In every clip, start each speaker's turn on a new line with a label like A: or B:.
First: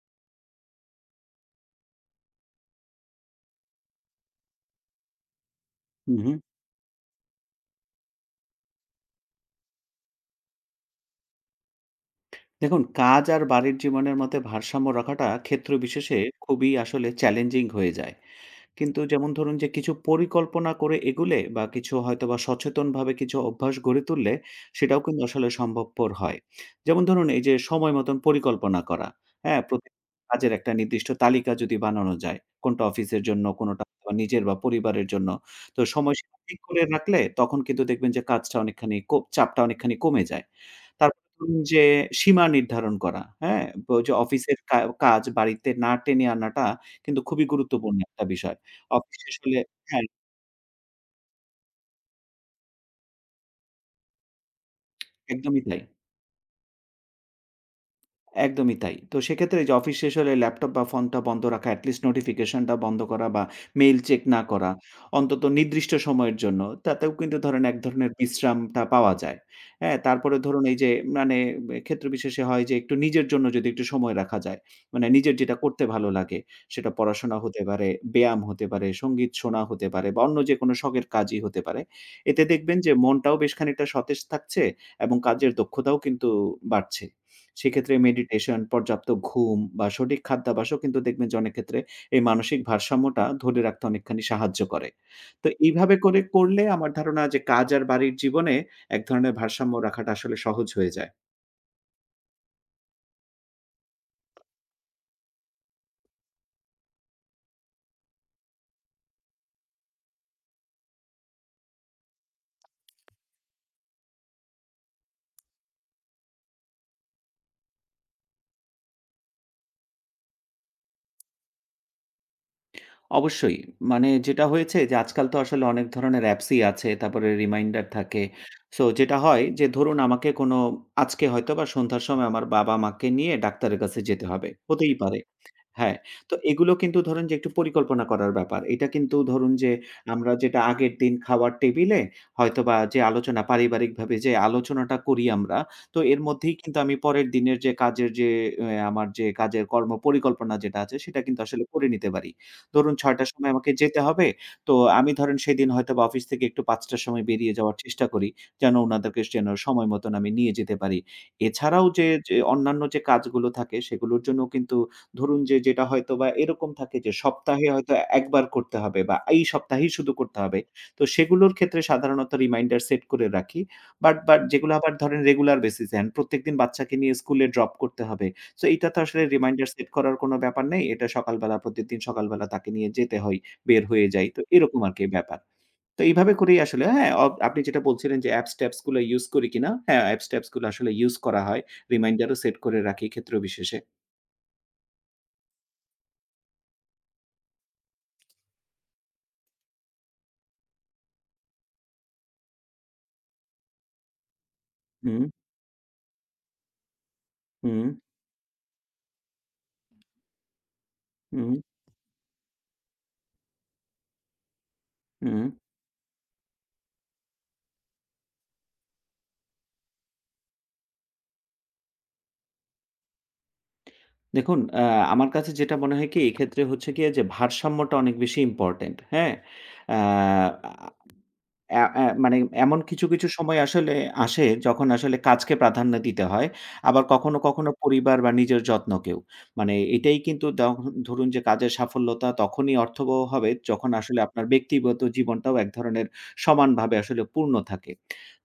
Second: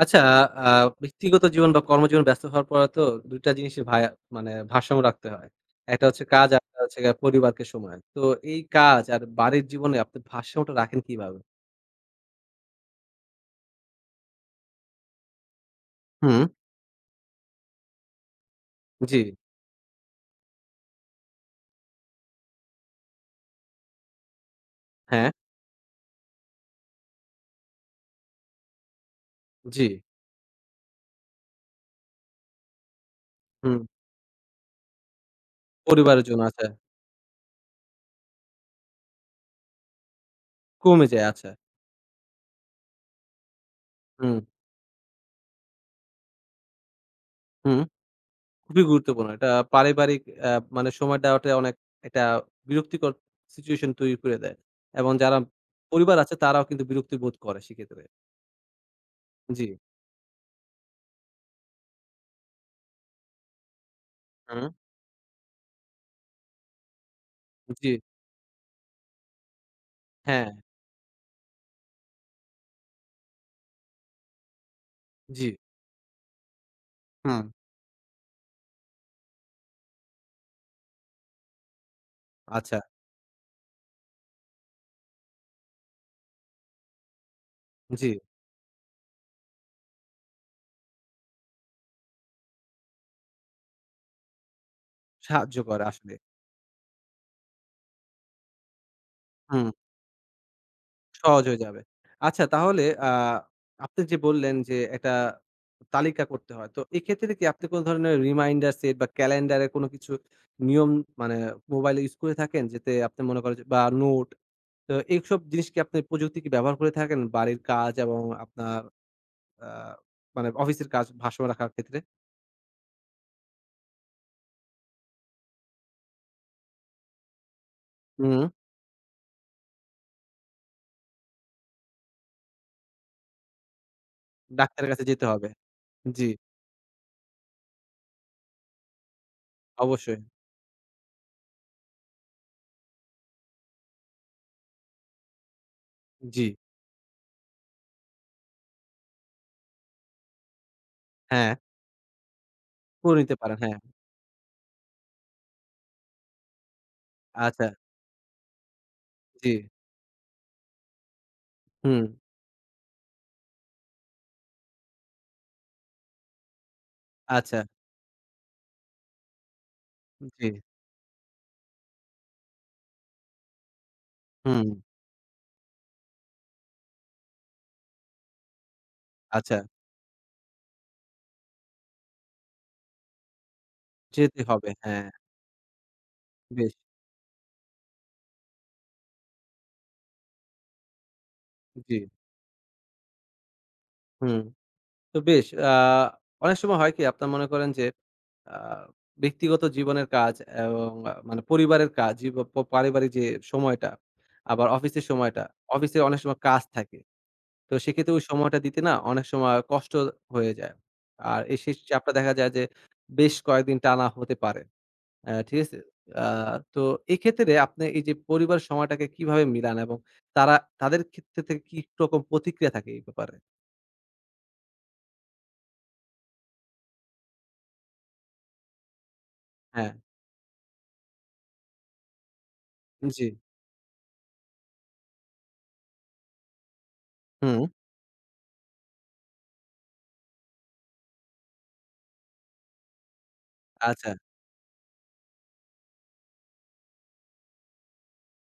A: আচ্ছা, আ ব্যক্তিগত জীবন বা কর্মজীবন ব্যস্ত হওয়ার পরে তো ২টা টা জিনিসের মানে ভারসাম্য রাখতে হয়। একটা
B: হুম,
A: হচ্ছে
B: হুম।
A: কাজ, জি। আরেকটা হচ্ছে গিয়ে পরিবারকে সময়। তো এই কাজ আর বাড়ির জীবনে আপনি ভারসাম্যটা রাখেন কিভাবে?
B: দেখুন কাজ আর বাড়ির জীবনের মধ্যে ভারসাম্য রাখাটা ক্ষেত্র বিশেষে
A: হুম,
B: খুবই আসলে চ্যালেঞ্জিং হয়ে যায়। কিন্তু
A: জি,
B: যেমন ধরুন যে কিছু পরিকল্পনা করে এগুলে বা কিছু হয়তোবা সচেতনভাবে কিছু অভ্যাস গড়ে তুললে সেটাও কিন্তু
A: হ্যাঁ,
B: আসলে সম্ভবপর হয়। যেমন ধরুন এই যে সময় মতন পরিকল্পনা করা, হ্যাঁ?
A: জি,
B: কাজের একটা নির্দিষ্ট তালিকা যদি বানানো যায়, কোনটা অফিসের জন্য,
A: হুম।
B: কোনটা হয়তোবা নিজের বা পরিবারের জন্য। তো
A: পরিবারের
B: সময়সীমা
A: জন্য
B: ঠিক
A: আচ্ছা,
B: করে রাখলে তখন কিন্তু দেখবেন যে কাজটা অনেকখানি কো চাপটা অনেকখানি কমে যায়।
A: কমে
B: তারপর
A: যায় আচ্ছা।
B: ধরুন যে সীমা নির্ধারণ করা, হ্যাঁ? ব যে
A: হুম,
B: অফিসের কা কাজ বাড়িতে না টেনে আনাটা কিন্তু খুবই
A: হুম,
B: গুরুত্বপূর্ণ একটা বিষয়।
A: খুবই
B: অফিস
A: গুরুত্বপূর্ণ।
B: শেষ
A: এটা
B: হলে হ্যাঁ,
A: পারিবারিক আ মানে সময় দেওয়াটা অনেক একটা বিরক্তিকর সিচুয়েশন তৈরি করে দেয়। এবং যারা
B: একদমই তাই।
A: পরিবার আছে তারাও কিন্তু বিরক্তি বোধ করে সেক্ষেত্রে।
B: একদমই তাই। তো সেক্ষেত্রে
A: জি,
B: এই যে অফিস শেষ হলে ল্যাপটপ বা ফোনটা বন্ধ রাখা, at least নোটিফিকেশনটা বন্ধ করা বা মেইল চেক না
A: হুম,
B: করা, অন্তত নির্দিষ্ট সময়ের জন্য, তাতেও কিন্তু ধরেন এক
A: জি,
B: ধরনের বিশ্রামটা পাওয়া যায়। হ্যাঁ? তারপরে
A: হ্যাঁ,
B: ধরুন এই যে মানে এ ক্ষেত্র বিশেষে হয় যে একটু নিজের জন্য যদি একটু সময় রাখা যায়, মানে নিজের
A: জি।
B: যেটা করতে ভালো লাগে, সেটা পড়াশোনা
A: হুম,
B: হতে পারে, ব্যায়াম হতে পারে, সঙ্গীত শোনা হতে পারে বা অন্য যেকোনো শখের কাজই হতে পারে। এতে
A: আচ্ছা,
B: দেখবেন যে মনটাও বেশ খানিকটা সতেজ থাকছে এবং কাজের দক্ষতাও কিন্তু বাড়ছে। সেক্ষেত্রে
A: জি,
B: মেডিটেশন, পর্যাপ্ত ঘুম বা সঠিক খাদ্যাভ্যাসও কিন্তু দেখবেন যে অনেক ক্ষেত্রে এই মানসিক ভারসাম্যটা ধরে রাখতে অনেকখানি সাহায্য করে। তো
A: সাহায্য করে
B: এইভাবে
A: আসলে।
B: করে করলে আমার ধারণা যে কাজ আর বাড়ির জীবনে এক ধরনের
A: হুম,
B: ভারসাম্য রাখাটা আসলে সহজ হয়ে যায়।
A: সহজ হয়ে যাবে। আচ্ছা তাহলে আপনি যে বললেন যে একটা তালিকা করতে হয়। তো এক্ষেত্রে কি আপনি কোন ধরনের রিমাইন্ডার সেট বা ক্যালেন্ডারে কোন কিছু নিয়ম মানে মোবাইলে ইউজ করে থাকেন? যাতে আপনি মনে করেন যে বা তো এইসব জিনিস কি আপনি প্রযুক্তি কি ব্যবহার করে থাকেন বাড়ির কাজ এবং আপনার আ মানে অফিসের কাজ ভারসাম্য রাখার ক্ষেত্রে?
B: অবশ্যই। মানে যেটা হয়েছে যে আজকাল তো আসলে অনেক ধরনের অ্যাপসই আছে, তারপরে রিমাইন্ডার থাকে।
A: হুম,
B: সো যেটা হয় যে ধরুন আমাকে কোনো আজকে হয়তো বা সন্ধ্যার সময় আমার বাবা-মাকে নিয়ে ডাক্তারের কাছে যেতে হবে।
A: ডাক্তারের
B: হতেই
A: কাছে
B: পারে।
A: যেতে হবে।
B: হ্যাঁ,
A: জি,
B: তো এগুলো কিন্তু ধরুন যে একটু পরিকল্পনা করার ব্যাপার। এটা কিন্তু ধরুন যে
A: অবশ্যই।
B: আমরা যেটা আগের দিন খাওয়ার টেবিলে হয়তোবা যে আলোচনা পারিবারিকভাবে যে আলোচনাটা করি আমরা, তো এর
A: জি,
B: মধ্যেই কিন্তু আমি পরের দিনের যে কাজের যে অ্যা আমার যে কাজের কর্ম পরিকল্পনা যেটা আছে সেটা কিন্তু
A: হ্যাঁ,
B: আসলে করে নিতে পারি। ধরুন
A: করে
B: ৬ঃ০০ টার
A: নিতে
B: সময়
A: পারেন।
B: আমাকে
A: হ্যাঁ,
B: যেতে হবে। তো আমি ধরেন সেদিন হয়তোবা অফিস থেকে একটু ৫ঃ০০ টার সময় বেরিয়ে
A: আচ্ছা।
B: যাওয়ার চেষ্টা করি। যেন উনাদেরকে যেন
A: জি,
B: সময় মতন আমি নিয়ে যেতে পারি। এছাড়াও
A: হুম,
B: যে অন্যান্য যে কাজগুলো থাকে সেগুলোর জন্যও কিন্তু ধরুন যে যেটা হয়তোবা এরকম থাকে যে
A: আচ্ছা,
B: সপ্তাহে হয়তো ১ বার করতে হবে বা এই সপ্তাহেই শুধু করতে
A: জি,
B: হবে। তো সেগুলোর ক্ষেত্রে সাধারণত রিমাইন্ডার সেট করে রাখি। বাট
A: হুম,
B: যেগুলো আবার ধরেন রেগুলার বেসিস এ এন্ড প্রত্যেকদিন বাচ্চাকে নিয়ে স্কুলে ড্রপ করতে হবে। সো এইটা তো আসলে
A: আচ্ছা,
B: রিমাইন্ডার সেট করার কোনো ব্যাপার নেই। এটা প্রত্যেকদিন সকালবেলা তাকে নিয়ে যেতে হয়, বের হয়ে যাই।
A: যেতে
B: তো
A: হবে,
B: এরকম আরকি
A: হ্যাঁ,
B: ব্যাপার। তো এইভাবে করেই
A: বেশ,
B: আসলে হ্যাঁ, আপনি যেটা বলছিলেন যে অ্যাপস ট্যাপস গুলো ইউস করি কিনা? হ্যাঁ, অ্যাপস ট্যাপস গুলো আসলে ইউস করা হয়।
A: জি,
B: রিমাইন্ডারও সেট করে রাখি ক্ষেত্র বিশেষে।
A: হুম। তো বেশ অনেক সময় হয় কি আপনার মনে করেন যে আ ব্যক্তিগত জীবনের কাজ এবং মানে পরিবারের কাজ, জীব প পারিবারিক যে সময়টা, আবার অফিসের
B: হুম,
A: সময়টা, অফিসে অনেক সময় কাজ থাকে। তো
B: হুম।
A: সেক্ষেত্রে ওই সময়টা দিতে না অনেক সময় কষ্ট হয়ে যায়। আর
B: হুম,
A: এই শেষ চাপটা দেখা যায় যে বেশ কয়েকদিন টানা হতে পারে।
B: হুম।
A: ঠিক আছে? আ তো এক্ষেত্রে আপনি এই যে পরিবার সময়টাকে কিভাবে মিলান এবং তারা তাদের ক্ষেত্রে থেকে কি রকম প্রতিক্রিয়া থাকে এই ব্যাপারে?
B: দেখুন আমার কাছে যেটা মনে হয় কি এক্ষেত্রে হচ্ছে গিয়ে যে ভারসাম্যটা অনেক বেশি ইম্পোর্টেন্ট। হ্যাঁ?
A: হ্যাঁ,
B: আ অ্যা অ্যা মানে এমন কিছু,
A: জি,
B: কিছু সময় আসলে আসে যখন আসলে কাজকে প্রাধান্য দিতে হয়। আবার কখনো,
A: হুম,
B: কখনো পরিবার বা নিজের যত্নকেও। মানে এটাই কিন্তু দখ ধরুন যে কাজের সাফল্যতা তখনই অর্থবহ হবে যখন
A: আচ্ছা,
B: আসলে আপনার ব্যক্তিগত জীবনটাও এক ধরনের সমানভাবে আসলে পূর্ণ থাকে।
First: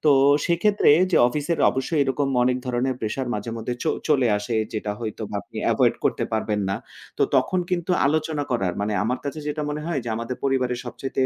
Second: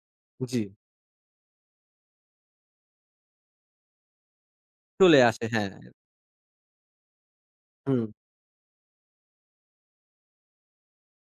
B: তো
A: জি,
B: সেক্ষেত্রে যে অফিসের অবশ্যই এরকম অনেক ধরনের প্রেশার মাঝে মধ্যে চলে আসে যেটা
A: চলে
B: হয়তোবা
A: আসে,
B: আপনি
A: হ্যাঁ,
B: এভয়েড করতে পারবেন না। তো তখন কিন্তু
A: হুম,
B: আলোচনা করার মানে আমার কাছে যেটা মনে হয় যে আমাদের পরিবারের সবচাইতে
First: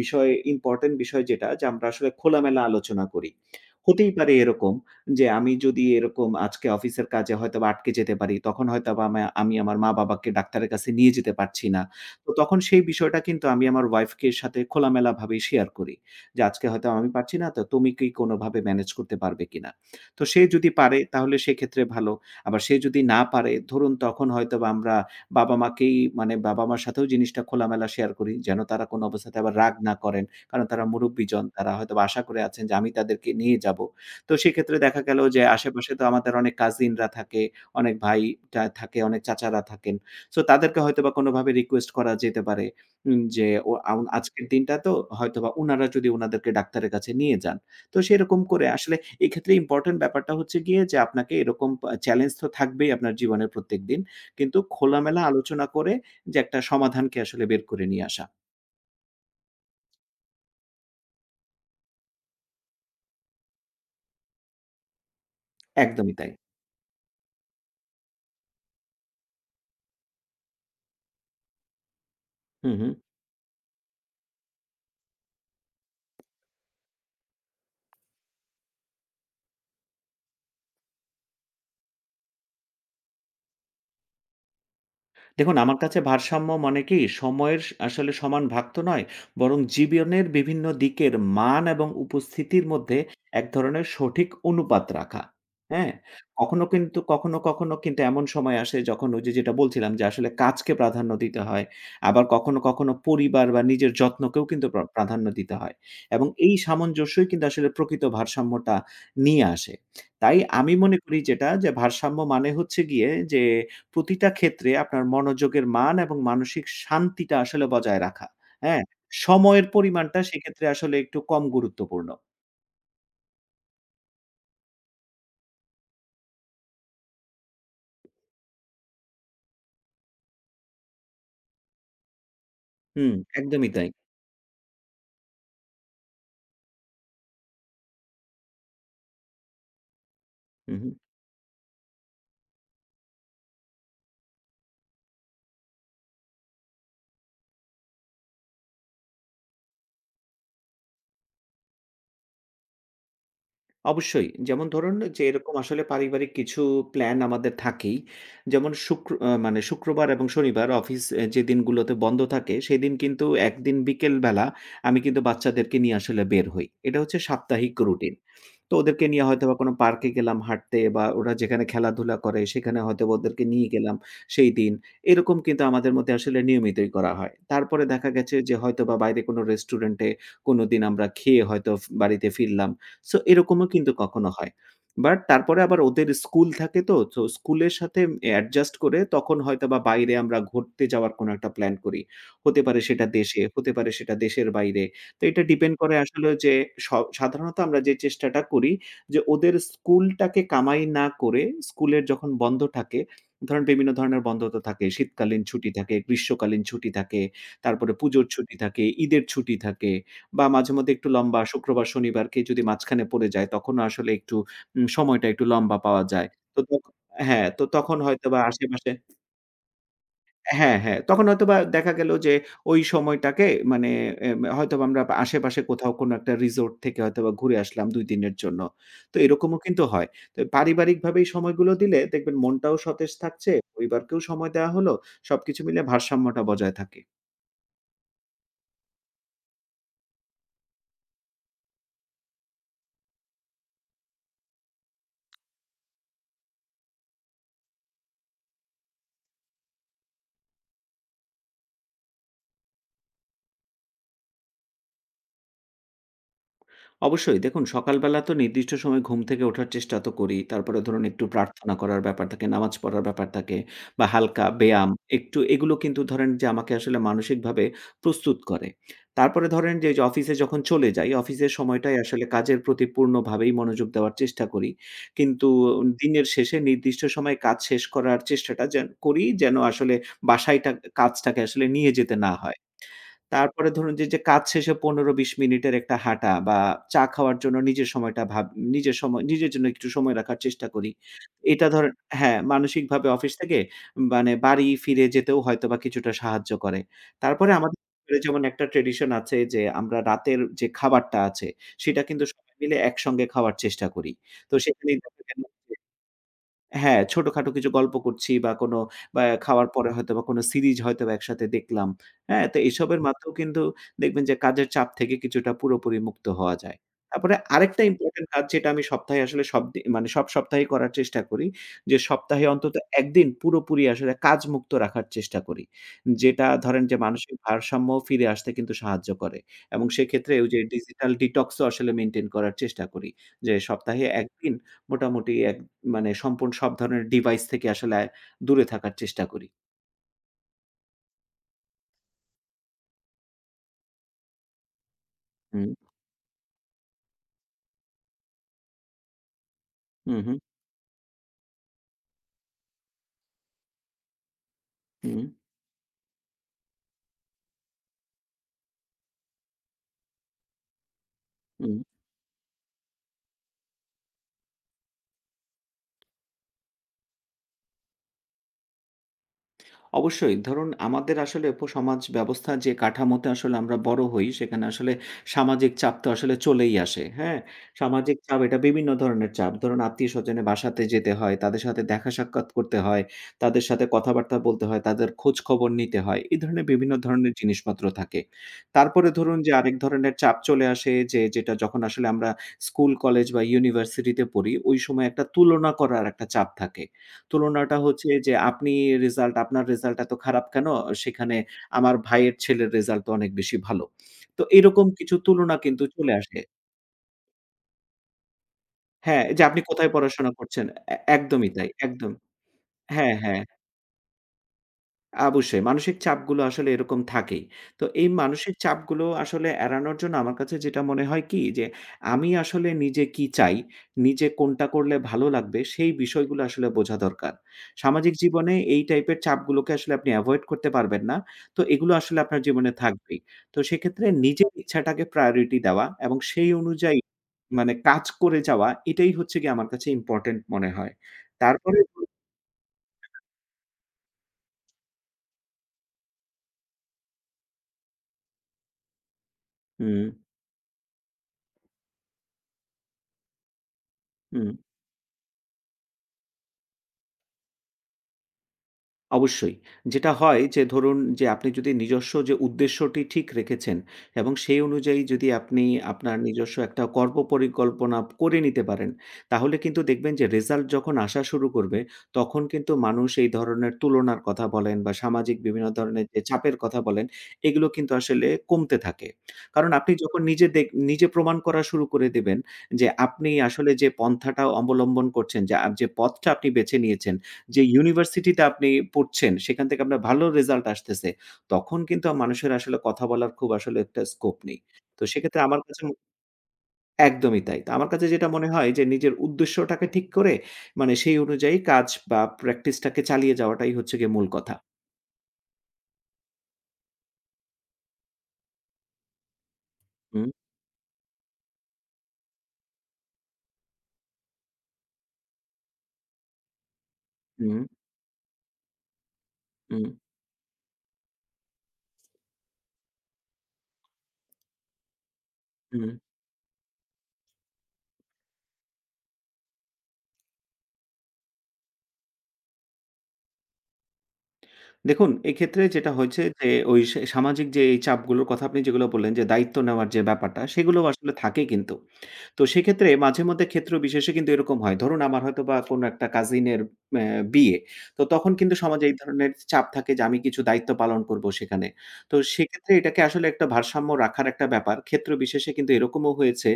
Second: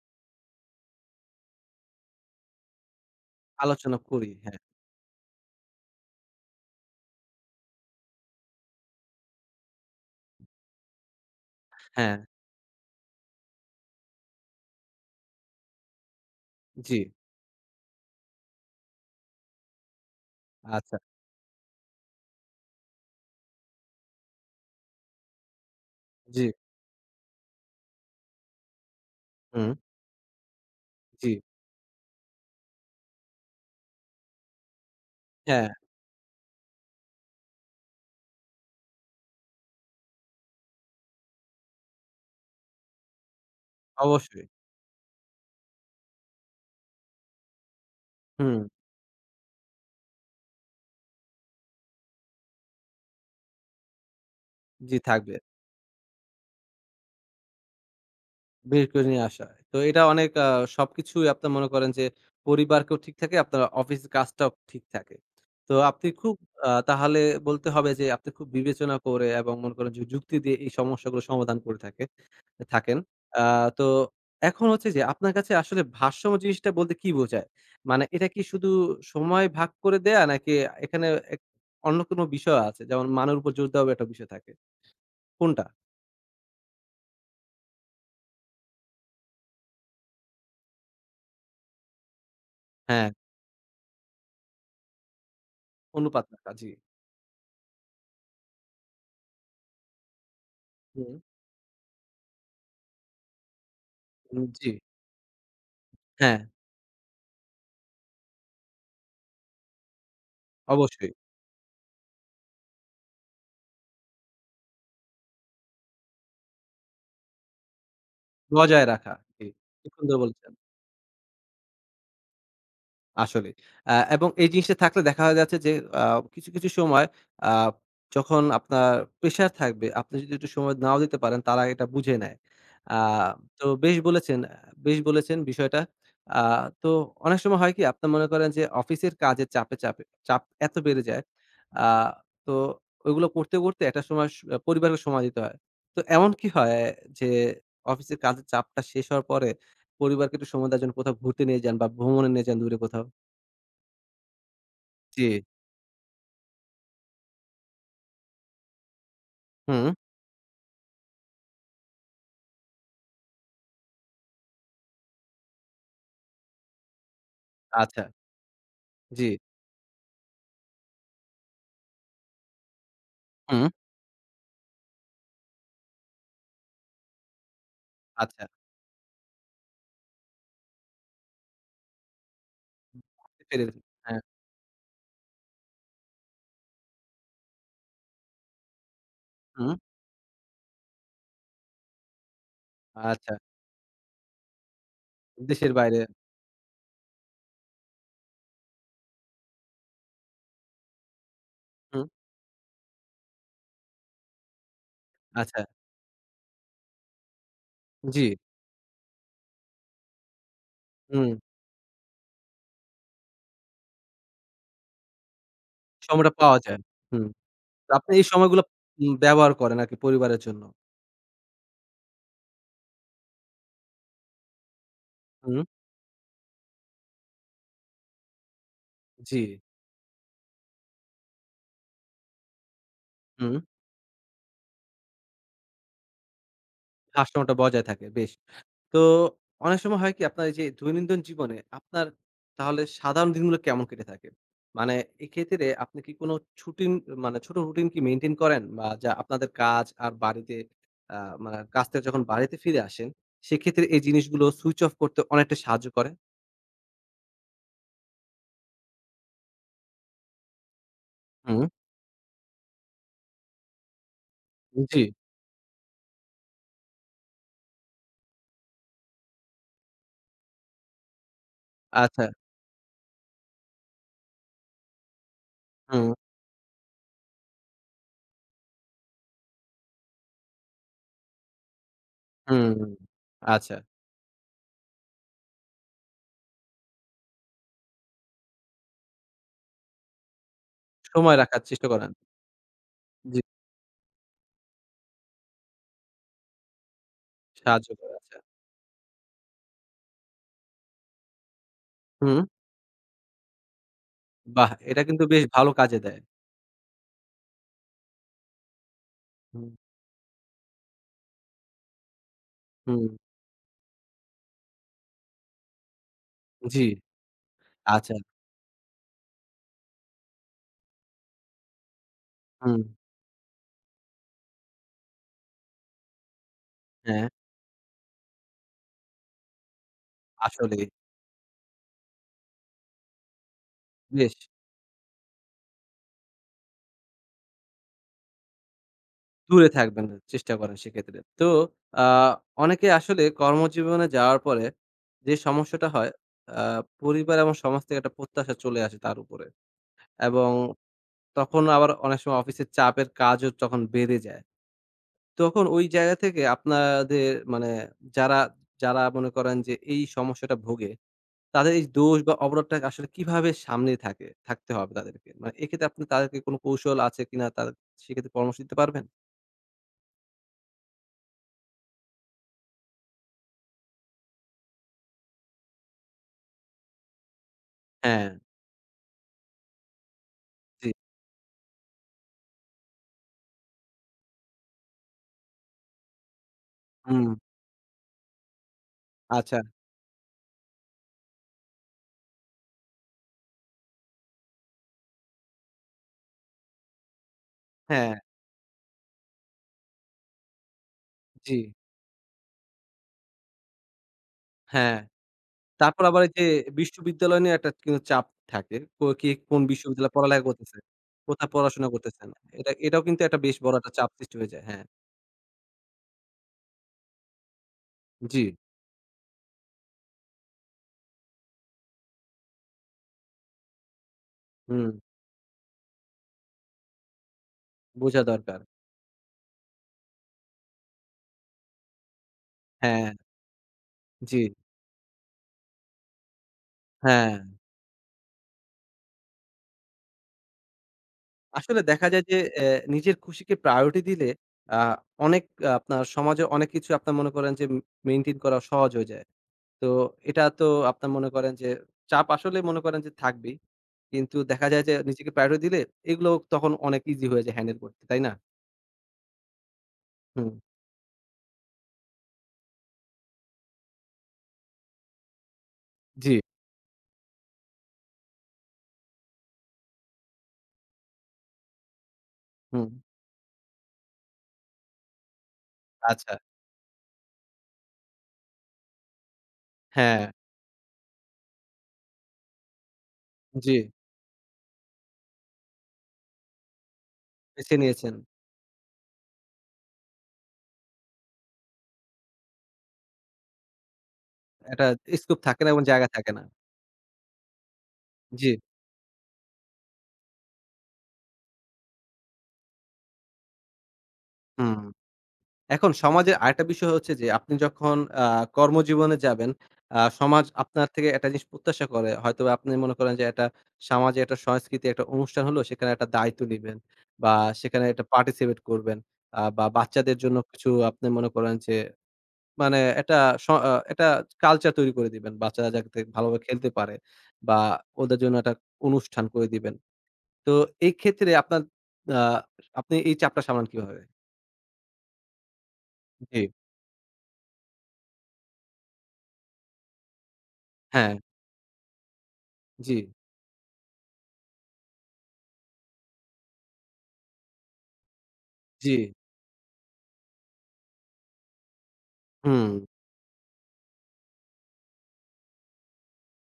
B: ইম্পোর্টেন্ট বিষয় যেটা যে আমরা আসলে খোলামেলা আলোচনা করি।
A: আলোচনা
B: হতেই
A: করি,
B: পারে
A: হ্যাঁ,
B: এরকম যে আমি যদি এরকম আজকে অফিসের কাজে হয়তোবা আটকে যেতে পারি, তখন হয়তোবা আমি আমার মা-বাবাকে ডাক্তারের কাছে নিয়ে যেতে পারছি না।
A: হ্যাঁ,
B: তো তখন সেই বিষয়টা কিন্তু আমি আমার ওয়াইফকে সাথে খোলামেলাভাবে শেয়ার করি। যে আজকে হয়তো
A: জি,
B: আমি পারছি না, তো তুমি কি কোনোভাবে ম্যানেজ করতে পারবে কিনা? তো সে যদি
A: আচ্ছা,
B: পারে তাহলে সেক্ষেত্রে ভালো। আবার সে যদি না পারে ধরুন তখন হয়তোবা আমরা বাবা-মাকেই মানে
A: জি,
B: বাবা-মার সাথেও জিনিসটা খোলামেলা শেয়ার করি। যেন তারা কোনো অবস্থাতে আবার
A: হুম,
B: রাগ না করেন। কারণ তারা
A: জি,
B: মুরুব্বিজন। তারা হয়তোবা আশা করে আছেন যে আমি তাদেরকে নিয়ে যাবো। তো সেক্ষেত্রে দেখা গেল যে
A: হ্যাঁ,
B: আশেপাশে তো আমাদের অনেক কাজিনরা থাকে, অনেক ভাই টা থাকে, অনেক চাচারা থাকেন। সো তাদেরকে হয়তোবা কোনোভাবে রিকোয়েস্ট করা যেতে পারে উম যে ও আউ
A: অবশ্যই,
B: আজকের দিনটা তো হয়তোবা উনারা যদি উনাদেরকে ডাক্তারের কাছে নিয়ে যান। তো সেরকম
A: হুম,
B: করে আসলে এক্ষেত্রে ইম্পোর্টেন্ট ব্যাপারটা হচ্ছে গিয়ে যে আপনাকে এরকম পা চ্যালেঞ্জ তো থাকবেই আপনার জীবনে প্রত্যেকদিন। কিন্তু
A: জি
B: খোলামেলা
A: থাকবে।
B: আলোচনা করে যে একটা সমাধানকে আসলে বের করে নিয়ে আসা।
A: বের করে নিয়ে আসা। তো এটা অনেক সবকিছুই আপনার মনে করেন যে পরিবারকেও ঠিক থাকে, আপনার অফিস কাজটাও ঠিক থাকে। তো আপনি
B: একদমই তাই।
A: খুব তাহলে বলতে হবে যে আপনি খুব বিবেচনা করে এবং মনে করেন যে যুক্তি দিয়ে এই সমস্যাগুলো সমাধান করে থাকে
B: হু, হু।
A: থাকেন। আ তো এখন হচ্ছে যে আপনার কাছে আসলে ভারসাম্য জিনিসটা বলতে কি বোঝায়? মানে এটা কি শুধু সময় ভাগ করে দেয়া নাকি এখানে এক অন্য কোনো বিষয় আছে? যেমন মানের উপর জোর দেওয়ারও একটা বিষয় থাকে।
B: দেখুন
A: কোনটা?
B: আমার কাছে ভারসাম্য মানে কি সময়ের স আসলে সমান ভাগ তো নয়, বরং জীবনের বিভিন্ন দিকের মান এবং উপস্থিতির মধ্যে
A: হ্যাঁ,
B: এক ধরনের সঠিক অনুপাত রাখা। হ্যাঁ?
A: অনুপাত রাখা। জি।
B: কখনো কিন্তু এমন সময় আসে যখন ওই যে যেটা বলছিলাম যে আসলে কাজকে প্রাধান্য
A: হুম,
B: দিতে হয়। আবার কখনো পরিবার বা নিজের
A: হুম,
B: যত্নকেও কিন্তু
A: জি।
B: প্রাধান্য দিতে হয়। এবং
A: হ্যাঁ।
B: এই সামঞ্জস্যই কিন্তু আসলে প্রকৃত ভারসাম্যটা নিয়ে আসে। তাই আমি মনে
A: অবশ্যই।
B: করি যেটা যে ভারসাম্য মানে হচ্ছে গিয়ে যে প্রতিটা ক্ষেত্রে আপনার মনোযোগের মান এবং মানসিক শান্তিটা আসলে বজায় রাখা। হ্যাঁ?
A: বজায় রাখা। জি,
B: সময়ের
A: খুব সুন্দর
B: পরিমাণটা
A: বলেছেন।
B: সেক্ষেত্রে আসলে একটু কম গুরুত্বপূর্ণ।
A: আসলেই। এবং এই জিনিসটা থাকলে দেখা যাচ্ছে যে আ কিছু, কিছু সময় আ যখন আপনার প্রেশার থাকবে, আপনি যদি একটু সময় নাও দিতে পারেন, তারা এটা বুঝে নেয়। আ
B: হুম,
A: তো
B: একদমই তাই।
A: বেশ বলেছেন বেশ বলেছেন বিষয়টা। আ তো অনেক সময় হয় কি? আপনি মনে করেন যে অফিসের কাজের চাপে চাপ
B: হু,
A: এত
B: হু।
A: বেড়ে যায়। আ তো ওইগুলো করতে, করতে একটা সময় পরিবারকে সময় দিতে হয়। তো এমন কি হয় যে অফিসের কাজের চাপটা শেষ হওয়ার পরে পরিবারকে একটু সময় দেওয়ার জন্য কোথাও ঘুরতে নিয়ে যান বা ভ্রমণে নিয়ে যান দূরে কোথাও।
B: অবশ্যই। যেমন ধরুন
A: জি।
B: যে এরকম আসলে পারিবারিক কিছু প্ল্যান আমাদের থাকেই। যেমন শুক্র আ মানে
A: হুম।
B: শুক্রবার এবং শনিবার অফিস এ যে দিনগুলোতে বন্ধ থাকে, সেদিন কিন্তু একদিন বিকেল বেলা আমি কিন্তু বাচ্চাদেরকে নিয়ে আসলে বের হই। এটা হচ্ছে সাপ্তাহিক
A: আচ্ছা।
B: রুটিন। তো ওদেরকে নিয়ে
A: জি।
B: হয়তোবা কোনো পার্কে গেলাম হাঁটতে বা ওরা যেখানে খেলাধুলা করে সেখানে হয়তোবা ওদেরকে
A: হুম।
B: নিয়ে গেলাম সেই দিন। এরকম কিন্তু আমাদের মধ্যে আসলে নিয়মিতই করা হয়। তারপরে দেখা গেছে
A: আচ্ছা।
B: যে হয়তোবা বাইরে কোনো রেস্টুরেন্টে কোনোদিন আমরা খেয়ে হয়তো বাড়িতে ফিরলাম। সো এরকমও
A: পেরেছি।
B: কিন্তু
A: হ্যাঁ।
B: কখনো হয়। তারপরে আবার ওদের স্কুল থাকে তো, তো স্কুলের সাথে অ্যাডজাস্ট করে তখন
A: হুম।
B: হয়তোবা বাইরে আমরা ঘুরতে যাওয়ার কোনো একটা প্ল্যান করি। হতে পারে সেটা
A: আচ্ছা।
B: দেশে, হতে পারে সেটা দেশের বাইরে। তো এটা
A: দেশের
B: ডিপেন্ড করে
A: বাইরে।
B: আসলে যে স সাধারণত আমরা যে চেষ্টাটা করি যে ওদের স্কুলটাকে কামাই না করে স্কুলের
A: হুম।
B: যখন বন্ধ থাকে, ধরেন বিভিন্ন ধরনের বন্ধ তো থাকে। শীতকালীন
A: আচ্ছা।
B: ছুটি থাকে, গ্রীষ্মকালীন ছুটি থাকে, তারপরে
A: জি।
B: পুজোর ছুটি থাকে, ঈদের ছুটি থাকে বা মাঝেমধ্যে একটু
A: হুম।
B: লম্বা শুক্রবার, শনিবারকে যদি মাঝখানে পড়ে যায় তখনও আসলে একটু সময়টা একটু লম্বা পাওয়া যায়।
A: সময়টা পাওয়া
B: তো
A: যায়।
B: তখ
A: হুম।
B: তো
A: তো
B: তখন
A: আপনি এই
B: হয়তোবা
A: সময়গুলো
B: আশেপাশে
A: ব্যবহার করেন আরকি পরিবারের জন্য।
B: হ্যাঁ, হ্যাঁ। তখন হয়তোবা দেখা গেল যে ওই সময়টাকে মানে এম হয়তোবা আমরা
A: হুম।
B: আশেপাশে কোথাও কোনো একটা রিসোর্ট থেকে হয়তোবা ঘুরে আসলাম ২ দিনের জন্য। তো
A: জি।
B: এরকমও কিন্তু হয়। তো পারিবারিকভাবে এই সময়গুলো দিলে দেখবেন মনটাও সতেজ থাকছে,
A: হুম।
B: পরিবারকেও সময় দেওয়া হলো। সবকিছু মিলে ভারসাম্যটা বজায় থাকে।
A: ভারসাম্যটা বজায় থাকে। বেশ। তো অনেক সময় হয় কি আপনার এই যে দৈনন্দিন জীবনে আপনার তাহলে সাধারণ দিনগুলো কেমন কেটে থাকে? মানে এক্ষেত্রে আপনি কি কোনো ছুটিন মানে ছোট রুটিন কি মেইনটেইন করেন? বা যা আপনাদের কাজ আর বাড়িতে আ মানে কাজ থেকে যখন বাড়িতে ফিরে আসেন, সেক্ষেত্রে এই জিনিসগুলো সুইচ অফ করতে অনেকটা সাহায্য করে?
B: অবশ্যই দেখুন সকালবেলা তো নির্দিষ্ট সময় ঘুম থেকে ওঠার চেষ্টা তো করি। তারপরে ধরুন একটু
A: হুম,
B: প্রার্থনা করার ব্যাপার থাকে, নামাজ পড়ার ব্যাপার থাকে বা হালকা ব্যায়াম
A: জি,
B: একটু এগুলো কিন্তু ধরেন যে আমাকে আসলে মানসিকভাবে প্রস্তুত করে। তারপরে ধরেন যে এইযে অফিসে যখন চলে যাই, অফিসের সময়টাই
A: আচ্ছা।
B: আসলে কাজের প্রতি পূর্ণভাবেই মনোযোগ দেওয়ার চেষ্টা করি। কিন্তু
A: হুম,
B: দিনের শেষে নির্দিষ্ট সময়ে কাজ শেষ করার চেষ্টাটা যেন করি যেন আসলে বাসায় টা কাজটাকে আসলে নিয়ে যেতে না হয়।
A: হুম,
B: তারপরে
A: আচ্ছা।
B: ধরুন যে কাজ শেষে ১৫-২০ মিনিটের একটা হাঁটা বা চা খাওয়ার জন্য নিজের সময় নিজের জন্য একটু সময় রাখার চেষ্টা করি।
A: সময় রাখার
B: এটা
A: চেষ্টা
B: ধরেন
A: করেন।
B: হ্যাঁ, মানসিকভাবে অফিস
A: জি,
B: থেকে মানে বাড়ি ফিরে যেতেও হয়তোবা কিছুটা সাহায্য করে। তারপরে আমাদের
A: সাহায্য করে,
B: পরিবারে
A: আচ্ছা।
B: যেমন একটা ট্র্যাডিশন আছে যে, আমরা রাতের যে খাবারটা আছে, সেটা কিন্তু
A: হুম,
B: সবাই মিলে একসঙ্গে খাওয়ার চেষ্টা করি। তো
A: বাহ!
B: সেখানেই
A: এটা
B: দেখা
A: কিন্তু বেশ
B: গেল
A: ভালো
B: যে
A: কাজে দেয়।
B: হ্যাঁ, ছোটখাটো কিছু গল্প করছি বা কোনো বা
A: হুম,
B: খাওয়ার পরে হয়তোবা কোনো সিরিজ হয়তোবা একসাথে দেখলাম। হ্যাঁ? তো এসবের
A: হুম,
B: মাধ্যমেও কিন্তু দেখবেন যে কাজের চাপ থেকে কিছুটা পুরোপুরি মুক্ত হওয়া যায়।
A: জি,
B: তারপরে আরেকটা
A: আচ্ছা।
B: ইম্পোর্টেন্ট কাজ যেটা আমি সপ্তাহে আসলে সব দি মানে সব সপ্তাহেই করার চেষ্টা করি। যে সপ্তাহে অন্তত
A: হুম,
B: ১ দিন পুরোপুরি আসলে কাজমুক্ত রাখার চেষ্টা করি। যেটা ধরেন যে
A: হ্যাঁ।
B: মানসিক ভারসাম্য ফিরে আসতে কিন্তু সাহায্য করে। এবং সেক্ষেত্রে ওই যে
A: আসলেই
B: ডিজিটাল ডিটক্স ও আসলে মেইনটেইন করার চেষ্টা করি। যে সপ্তাহে ১
A: বেশ
B: দিন মোটামুটি এক মানে সম্পূর্ণ সব ধরনের ডিভাইস থেকে আসলে দূরে থাকার চেষ্টা করি।
A: দূরে থাকবেন, চেষ্টা করেন সেক্ষেত্রে। তো আ অনেকে আসলে কর্মজীবনে যাওয়ার পরে যে
B: হুম,
A: সমস্যাটা হয় আ পরিবার এবং সমাজ থেকে একটা প্রত্যাশা চলে আসে তার উপরে।
B: হু, হু,
A: এবং তখন আবার অনেক সময় অফিসের চাপের কাজও তখন বেড়ে যায়।
B: হুম,
A: তখন ওই জায়গা থেকে আপনাদের মানে যারা, যারা মনে করেন যে এই সমস্যাটা ভোগে,
B: হু।
A: তাদের এই দোষ বা অবরোধটা আসলে কিভাবে সামনে থাকে থাকতে হবে তাদেরকে? মানে এক্ষেত্রে আপনি তাদেরকে কোনো কৌশল আছে কিনা তাদের সেক্ষেত্রে পরামর্শ দিতে পারবেন?
B: অবশ্যই। ধরুন আমাদের আসলে উপসমাজ ব্যবস্থা যে কাঠামোতে আসলে আমরা বড় হই, সেখানে আসলে সামাজিক চাপ তো আসলে চলেই আসে। হ্যাঁ? সামাজিক
A: হ্যাঁ।
B: চাপ এটা বিভিন্ন ধরনের চাপ। ধরুন আত্মীয়স্বজনের বাসাতে
A: জি,
B: যেতে হয়, তাদের সাথে দেখা সাক্ষাৎ করতে হয়, তাদের সাথে কথাবার্তা বলতে হয়, তাদের খোঁজ খবর নিতে হয়। এই ধরনের বিভিন্ন
A: হুম,
B: ধরনের জিনিসপত্র থাকে। তারপরে ধরুন যে
A: আচ্ছা।
B: আরেক ধরনের চাপ চলে আসে যে যেটা যখন আসলে আমরা স্কুল, কলেজ বা ইউনিভার্সিটিতে পড়ি, ওই সময় একটা তুলনা করার একটা চাপ থাকে। তুলনাটা হচ্ছে
A: হ্যাঁ,
B: যে আপনি আপনার রেজাল্ট এত খারাপ কেন? সেখানে
A: জি,
B: আমার ভাইয়ের ছেলের রেজাল্ট তো অনেক বেশি ভালো। তো এরকম
A: হ্যাঁ।
B: কিছু তুলনা কিন্তু
A: তারপর
B: চলে
A: আবার এই
B: আসে।
A: যে বিশ্ববিদ্যালয় নিয়ে একটা কিন্তু চাপ থাকে। কো
B: হ্যাঁ,
A: কে
B: যে আপনি
A: কোন
B: কোথায়
A: বিশ্ববিদ্যালয়ে
B: পড়াশোনা
A: পড়ালেখা
B: করছেন?
A: করতেছে, কোথায়
B: একদমই তাই,
A: পড়াশোনা
B: একদম।
A: করতেছেন। এটা এটাও
B: হ্যাঁ,
A: কিন্তু একটা
B: হ্যাঁ।
A: বেশ বড় একটা চাপ সৃষ্টি হয়ে যায়। হ্যাঁ,
B: অবশ্যই মানসিক চাপগুলো আসলে এরকম থাকেই। তো এই
A: জি,
B: মানসিক চাপগুলো আসলে এড়ানোর জন্য আমার কাছে যেটা মনে হয় কি যে, আমি আসলে নিজে কি চাই, নিজে কোনটা
A: হুম,
B: করলে ভালো লাগবে সেই বিষয়গুলো আসলে বোঝা দরকার। সামাজিক
A: বোঝা
B: জীবনে
A: দরকার।
B: এই টাইপের চাপগুলোকে আসলে আপনি এভয়েড করতে পারবেন না। তো এগুলো আসলে আপনার জীবনে
A: হ্যাঁ,
B: থাকবেই। তো সেক্ষেত্রে
A: জি,
B: নিজের ইচ্ছাটাকে প্রায়োরিটি দেওয়া এবং সেই অনুযায়ী
A: হ্যাঁ।
B: মানে কাজ করে যাওয়া এটাই হচ্ছে গিয়ে আমার কাছে ইম্পোর্টেন্ট মনে হয়। তারপরে
A: আসলে দেখা যায় যে নিজের খুশিকে প্রায়োরিটি দিলে আ অনেক আপনার সমাজে অনেক কিছু আপনার মনে করেন যে মেইনটেইন করা সহজ হয়ে যায়। তো
B: হুম,
A: এটা তো আপনার মনে করেন যে চাপ আসলে মনে করেন যে থাকবেই। কিন্তু
B: হুম।
A: দেখা যায় যে নিজেকে প্রায়োরিটি দিলে এগুলো তখন অনেক ইজি হয়ে যায় হ্যান্ডেল করতে, তাই না?
B: অবশ্যই। যেটা হয়
A: হুম।
B: যে ধরুন যে আপনি যদি নিজস্ব যে উদ্দেশ্যটি ঠিক রেখেছেন এবং সেই অনুযায়ী যদি আপনি আপনার
A: জি।
B: নিজস্ব একটা কর্ম পরিকল্পনা করে নিতে পারেন, তাহলে কিন্তু দেখবেন যে রেজাল্ট যখন আসা শুরু করবে, তখন কিন্তু
A: হুম।
B: মানুষ এই ধরনের তুলনার কথা বলেন বা সামাজিক বিভিন্ন ধরনের যে
A: আচ্ছা।
B: চাপের কথা বলেন, এগুলো কিন্তু আসলে কমতে থাকে। কারণ আপনি যখন
A: হ্যাঁ,
B: নিজে প্রমাণ করা শুরু করে দেবেন যে আপনি আসলে
A: জি,
B: যে পন্থাটা অবলম্বন করছেন, যে পথটা আপনি বেছে নিয়েছেন যে
A: বেছে নিয়েছেন।
B: ইউনিভার্সিটিতে আপনি পড়ছেন, সেখান থেকে আপনার ভালো রেজাল্ট আসতেছে। তখন কিন্তু মানুষের আসলে কথা বলার খুব আসলে একটা স্কোপ নেই।
A: একটা
B: তো
A: স্কোপ
B: সেক্ষেত্রে আমার
A: থাকে না এবং
B: কাছে ম
A: জায়গা থাকে না।
B: একদমই তাই। তো আমার কাছে যেটা
A: জি,
B: মনে হয় যে নিজের উদ্দেশ্যটাকে ঠিক করে মানে সেই অনুযায়ী কাজ বা প্র্যাকটিসটাকে চালিয়ে যাওয়াটাই হচ্ছে গিয়ে মূল কথা।
A: হুম। এখন সমাজের আরেকটা বিষয় হচ্ছে যে আপনি যখন আ কর্মজীবনে যাবেন,
B: হুম,
A: সমাজ আপনার থেকে একটা জিনিস প্রত্যাশা করে। হয়তোবা আপনি মনে করেন যে একটা সমাজে একটা সংস্কৃতি একটা অনুষ্ঠান হলো সেখানে একটা দায়িত্ব নিবেন বা
B: হুম,
A: সেখানে একটা পার্টিসিপেট করবেন। বা
B: হুম,
A: বাচ্চাদের জন্য কিছু আপনি মনে করেন যে মানে একটা স আ একটা কালচার তৈরি করে দিবেন। বাচ্চারা
B: হুম।
A: যাতে ভালোভাবে খেলতে পারে বা ওদের জন্য একটা অনুষ্ঠান করে দিবেন। তো এই ক্ষেত্রে আপনার আ আপনি এই চাপটা সামলান কিভাবে?
B: দেখুন এক্ষেত্রে যেটা হয়েছে
A: জি।
B: যে ওই সে সামাজিক যে এই চাপগুলোর কথা আপনি যেগুলো বললেন যে দায়িত্ব নেওয়ার যে ব্যাপারটা সেগুলোও
A: হ্যাঁ,
B: আসলে থাকে কিন্তু। তো সেক্ষেত্রে
A: জি,
B: মাঝে মধ্যে ক্ষেত্র বিশেষে কিন্তু এরকম হয়। ধরুন আমার হয়তোবা কোনো একটা কাজিনের অ্যা বিয়ে। তো তখন কিন্তু সমাজে
A: জি।
B: এই ধরনের চাপ থাকে যে আমি কিছু দায়িত্ব পালন করব সেখানে। তো
A: হুম,
B: সেক্ষেত্রে এটাকে আসলে একটা ভারসাম্য রাখার একটা ব্যাপার। ক্ষেত্র বিশেষে কিন্তু এরকমও হয়েছে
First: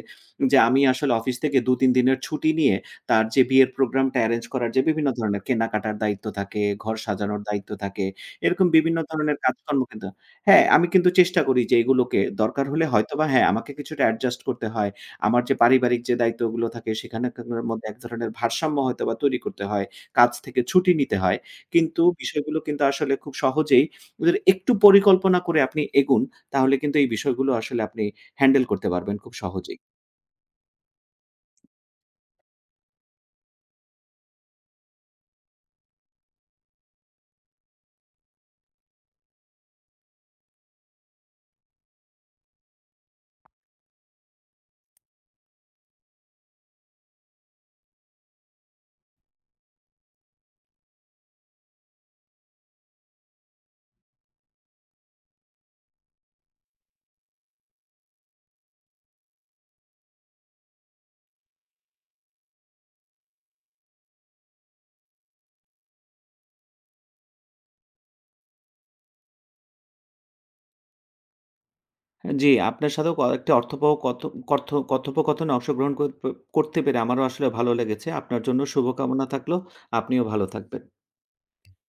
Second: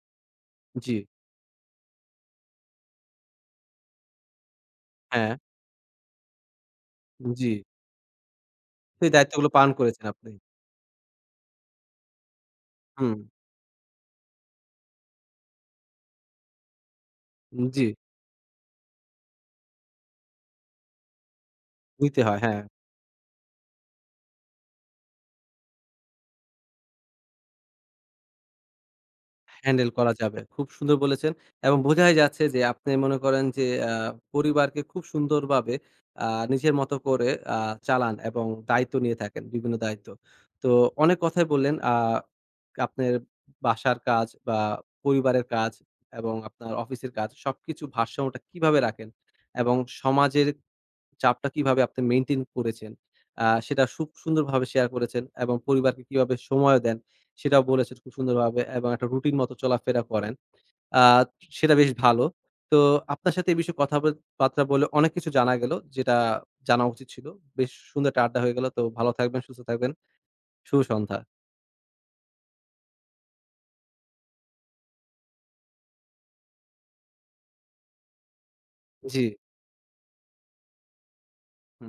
B: যে আমি
A: জি,
B: আসলে অফিস থেকে ২-৩ দিনের ছুটি নিয়ে তার যে বিয়ের প্রোগ্রামটা এরেঞ্জ করার যে বিভিন্ন
A: হ্যাঁ,
B: ধরনের কেনাকাটার দায়িত্ব থাকে, ঘর সাজানোর
A: জি।
B: দায়িত্ব থাকে। এরকম বিভিন্ন
A: সেই
B: ধরনের
A: দায়িত্বগুলো পালন
B: কাজকর্ম
A: করেছেন
B: কিন্তু
A: আপনি।
B: হ্যাঁ, আমি কিন্তু চেষ্টা করি যে এগুলোকে দরকার হলে
A: হুম,
B: হয়তোবা হ্যাঁ, আমাকে কিছুটা অ্যাডজাস্ট করতে হয়। আমার যে পারিবারিক যে দায়িত্বগুলো থাকে সেখানের
A: জি,
B: মধ্যে এক ধরনের ভারসাম্য হয়তোবা তৈরি করতে হয়। কাজ থেকে ছুটি নিতে হয়। কিন্তু
A: নিতে হয়,
B: বিষয়গুলো
A: হ্যাঁ।
B: কিন্তু আসলে খুব সহজেই ওদের একটু পরিকল্পনা করে আপনি এগুন, তাহলে কিন্তু এই বিষয়গুলো আসলে আপনি হ্যান্ডেল করতে পারবেন খুব সহজেই।
A: হ্যান্ডেল করা যাবে। খুব সুন্দর বলেছেন এবং বোঝাই যাচ্ছে যে আপনি মনে করেন যে আ পরিবারকে খুব সুন্দরভাবে আ নিজের মতো করে আ চালান এবং দায়িত্ব নিয়ে থাকেন, বিভিন্ন দায়িত্ব। তো অনেক কথাই বললেন আপনার বাসার কাজ বা পরিবারের কাজ এবং আপনার অফিসের কাজ সবকিছু ভারসাম্যটা কিভাবে রাখেন এবং সমাজের চাপটা কিভাবে আপনি মেইনটেইন করেছেন, সেটা সুন্দরভাবে শেয়ার করেছেন এবং পরিবারকে কিভাবে সময় দেন, সেটাও বলেছেন খুব সুন্দরভাবে এবং একটা রুটিন মতো চলাফেরা করেন। আ সেটা বেশ ভালো। তো আপনার সাথে এই বিষয়ে কথা বার্তা বলে অনেক কিছু জানা গেল, যেটা জানা উচিত ছিল। বেশ সুন্দর একটা আড্ডা হয়ে গেল। তো ভালো থাকবেন, সুস্থ থাকবেন। শুভ সন্ধ্যা।
B: জি, আপনার সাথেও কয়েকটি অর্থবহ কথ কথ কথোপকথনে অংশগ্রহণ কর করতে পেরে আমারও আসলে ভালো লেগেছে। আপনার জন্য
A: জি।
B: শুভকামনা থাকলো। আপনিও ভালো থাকবেন।